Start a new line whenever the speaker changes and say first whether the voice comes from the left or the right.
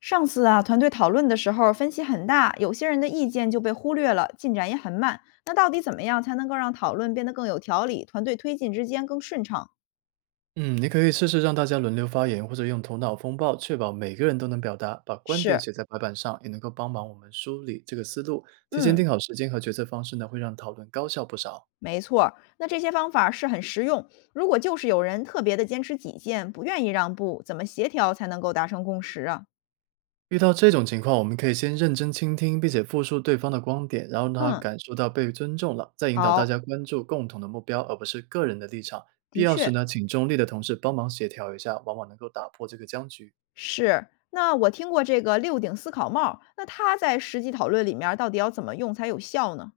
left: 上次啊，团队讨论的时候分歧很大，有些人的意见就被忽略了，进展也很慢。那到底怎么样才能够让讨论变得更有条理，团队推进之间更顺畅？
right: 嗯，你可以试试让大家轮流发言，或者用头脑风暴，确保每个人都能表达，把观点
left: 是，
right: 写在白板上，也能够帮忙我们梳理这个思路。提前
left: 嗯，
right: 定好时间和决策方式呢，会让讨论高效不少。
left: 没错儿。那这些方法是很实用。如果就是有人特别的坚持己见，不愿意让步，怎么协调才能够达成共识啊？
right: 遇到这种情况，我们可以先认真倾听，并且复述对方的观点，然后让他
left: 嗯，
right: 感受到被尊重了，再引导大
left: 好，
right: 家关注共同的目标，而不是个人的立场。必
left: 的
right: 要时
left: 确
right: 呢，请中立的同事帮忙协调一下，往往能够打破这个僵局。
left: 是。那我听过这个六顶思考帽儿，那它在实际讨论里面儿到底要怎么用才有效呢？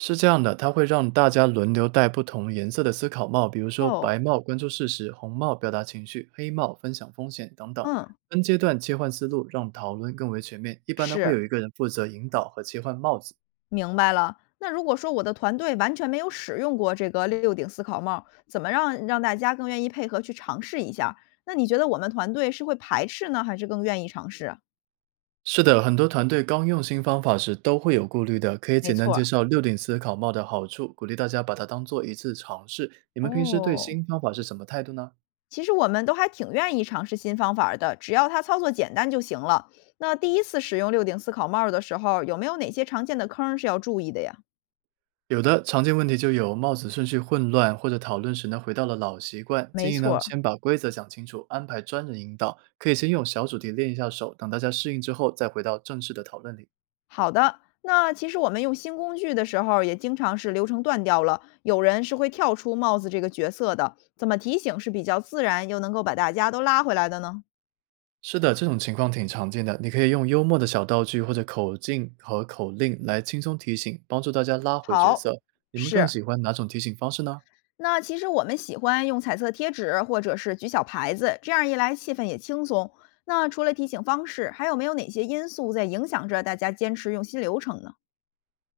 right: 是这样的，它会让大家轮流戴不同颜色的思考帽，比如说
left: 哦，
right: 白帽关注事实，红帽表达情绪，黑帽分享风险等等。
left: 嗯，
right: 分阶段切换思路，让讨论更为全面。一般呢，会
left: 是。
right: 有一个人负责引导和切换帽子。
left: 明白了。那如果说我的团队完全没有使用过这个六顶思考帽，怎么让大家更愿意配合去尝试一下？那你觉得我们团队是会排斥呢，还是更愿意尝试啊？
right: 是的，很多团队刚用新方法时都会有顾虑的，可以
left: 没
right: 简单
left: 错
right: 介
left: 儿，
right: 绍六顶思考帽的好处，鼓励大家把它当做一次尝试。你们平时对
left: 哦，
right: 新方法是什么态度呢？
left: 其实我们都还挺愿意尝试新方法儿的，只要它操作简单就行了。那第一次使用六顶思考帽儿的时候，有没有哪些常见的坑儿是要注意的呀？
right: 有的常见问题就有帽子顺序混乱，或者讨论时呢回到了老习惯。
left: 没
right: 建议呢
left: 错，
right: 先把规则讲清楚，安排专人引导，可以先用小主题练一下手，等大家适应之后再回到正式的讨论里。
left: 好的，那其实我们用新工具的时候，也经常是流程断掉了，有人是会跳出帽子这个角色的，怎么提醒是比较自然又能够把大家都拉回来的呢？
right: 是的，这种情况挺常见的，你可以用幽默的小道具或者口径和口令来轻松提醒，帮助大家拉回角
left: 好，
right: 色。你们更
left: 是。
right: 喜欢哪种提醒方式呢？
left: 那其实我们喜欢用彩色贴纸或者是举小牌子，这样一来气氛也轻松。那除了提醒方式，还有没有哪些因素在影响着大家坚持用新流程呢？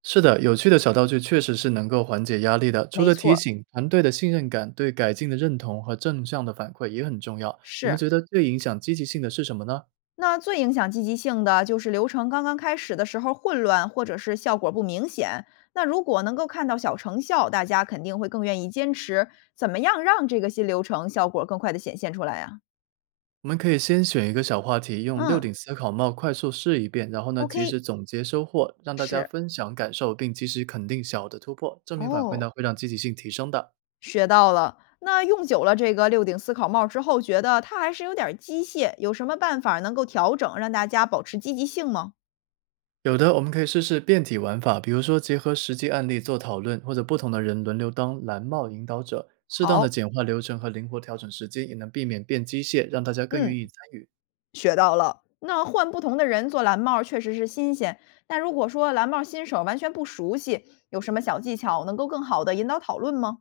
right: 是的，有趣的小道具确实是能够缓解压力的。除
left: 没
right: 了
left: 错
right: 提
left: 儿，
right: 醒，团队的信任感、对改进的认同和正向的反馈也很重要。你们
left: 是。
right: 觉得最影响积极性的是什么呢？
left: 那最影响积极性的就是流程刚刚开始的时候混乱，或者是效果不明显。那如果能够看到小成效，大家肯定会更愿意坚持。怎么样让这个新流程效果更快的显现出来呀、
right: 我们可以先选一个小话题，用六
left: 嗯
right: 顶思考帽快速试一遍，然后呢，及
left: ，OK，
right: 时总结收获，让大家
left: 是，
right: 分享感受，并及时肯定小的突破。正面反馈呢，
left: 哦，
right: 会让积极性提升的。
left: 学到了。那用久了这个六顶思考帽之后，觉得它还是有点儿机械，有什么办法能够调整，让大家保持积极性吗？
right: 有的，我们可以试试变体玩法，比如说结合实际案例做讨论，或者不同的人轮流当蓝帽引导者，适当的
left: 好，
right: 简化流程和灵活调整时间，也能避免变机械，让大家更愿
left: 嗯。
right: 意参与。
left: 学到了。那换不同的人做蓝帽儿确实是新鲜，那如果说蓝帽儿新手完全不熟悉，有什么小技巧能够更好的引导讨论吗？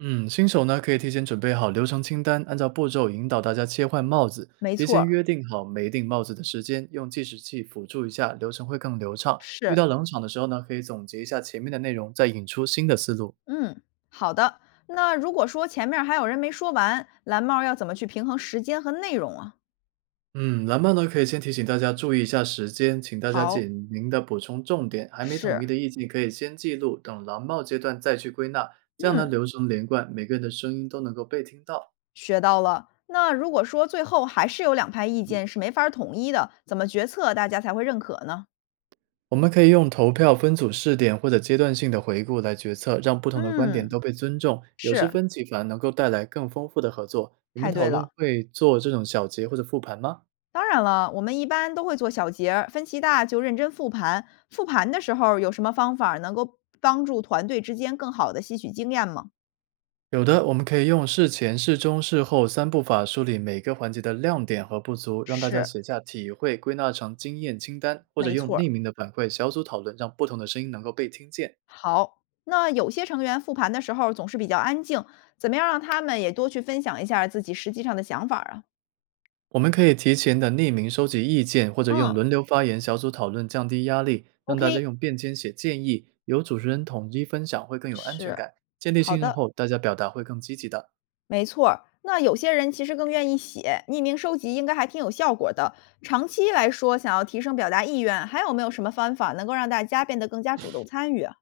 right: 嗯，新手呢可以提前准备好流程清单，按照步骤引导大家切换帽子，
left: 没
right: 提
left: 错
right: 前
left: 儿，
right: 约定好每顶帽子的时间，用计时器辅助一下，流程会更流畅。遇
left: 是，
right: 到冷场的时候呢，可以总结一下前面的内容，再引出新的思路。
left: 嗯，好的。那如果说前面儿还有人没说完，蓝帽儿要怎么去平衡时间和内容啊？
right: 嗯，蓝帽呢可以先提醒大家注意一下时间，请大家
left: 好，
right: 简明的补充重点，还没统
left: 是，
right: 一的意见可以先记录，等蓝帽阶段再去归纳，这样呢
left: 嗯，
right: 流程连贯，每个人的声音都能够被听到。
left: 学到了。那如果说最后还是有两派意见是没法儿统一的，怎么决策大家才会认可呢？
right: 我们可以用投票、分组试点或者阶段性的回顾来决策，让不同的观点
left: 嗯，
right: 都被尊重。有时
left: 是，
right: 分歧反而能够带来更丰富的合作。你们
left: 太
right: 讨
left: 对
right: 论
left: 了。
right: 会做这种小结或者复盘吗？
left: 当然了，我们一般都会做小结儿，分歧大就认真复盘。复盘的时候有什么方法能够帮助团队之间更好的吸取经验吗？
right: 有的，我们可以用事前、事中、事后3步法梳理每个环节的亮点和不足，让大家
left: 是，
right: 写下体会，归纳成经验清单，或者
left: 没
right: 用
left: 错儿。
right: 匿名的反馈小组讨论，让不同的声音能够被听见。
left: 好，那有些成员复盘的时候总是比较安静，怎么样让他们也多去分享一下自己实际上的想法儿啊？
right: 我们可以提前的匿名收集意见，或者用
left: 嗯
right: 轮流发言小组讨论，降低压力，让大家
left: ，OK，
right: 用便签写建议，由主持人统一分享会更有安全
left: 是，
right: 感。建立
left: 好
right: 信任
left: 的。
right: 后，大家表达会更积极的。
left: 没错儿，那有些人其实更愿意写，匿名收集应该还挺有效果的。长期来说，想要提升表达意愿，还有没有什么方法能够让大家变得更加主动参与啊？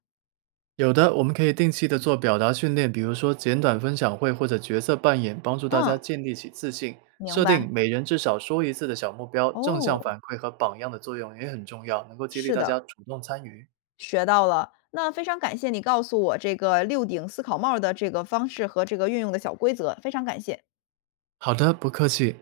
right: 有的，我们可以定期的做表达训练，比如说简短分享会或者角色扮演，帮助大家
left: 嗯，
right: 建立起自信。
left: 明
right: 设
left: 白。
right: 定每人至少说一次的小目标，正向
left: 哦，
right: 反馈和榜样的作用也很重要，能够激励
left: 是
right: 大家
left: 的，
right: 主动参与。
left: 学到了。那非常感谢你告诉我这个六顶思考帽儿的这个方式和这个运用的小规则，非常感谢。
right: 好的，不客气。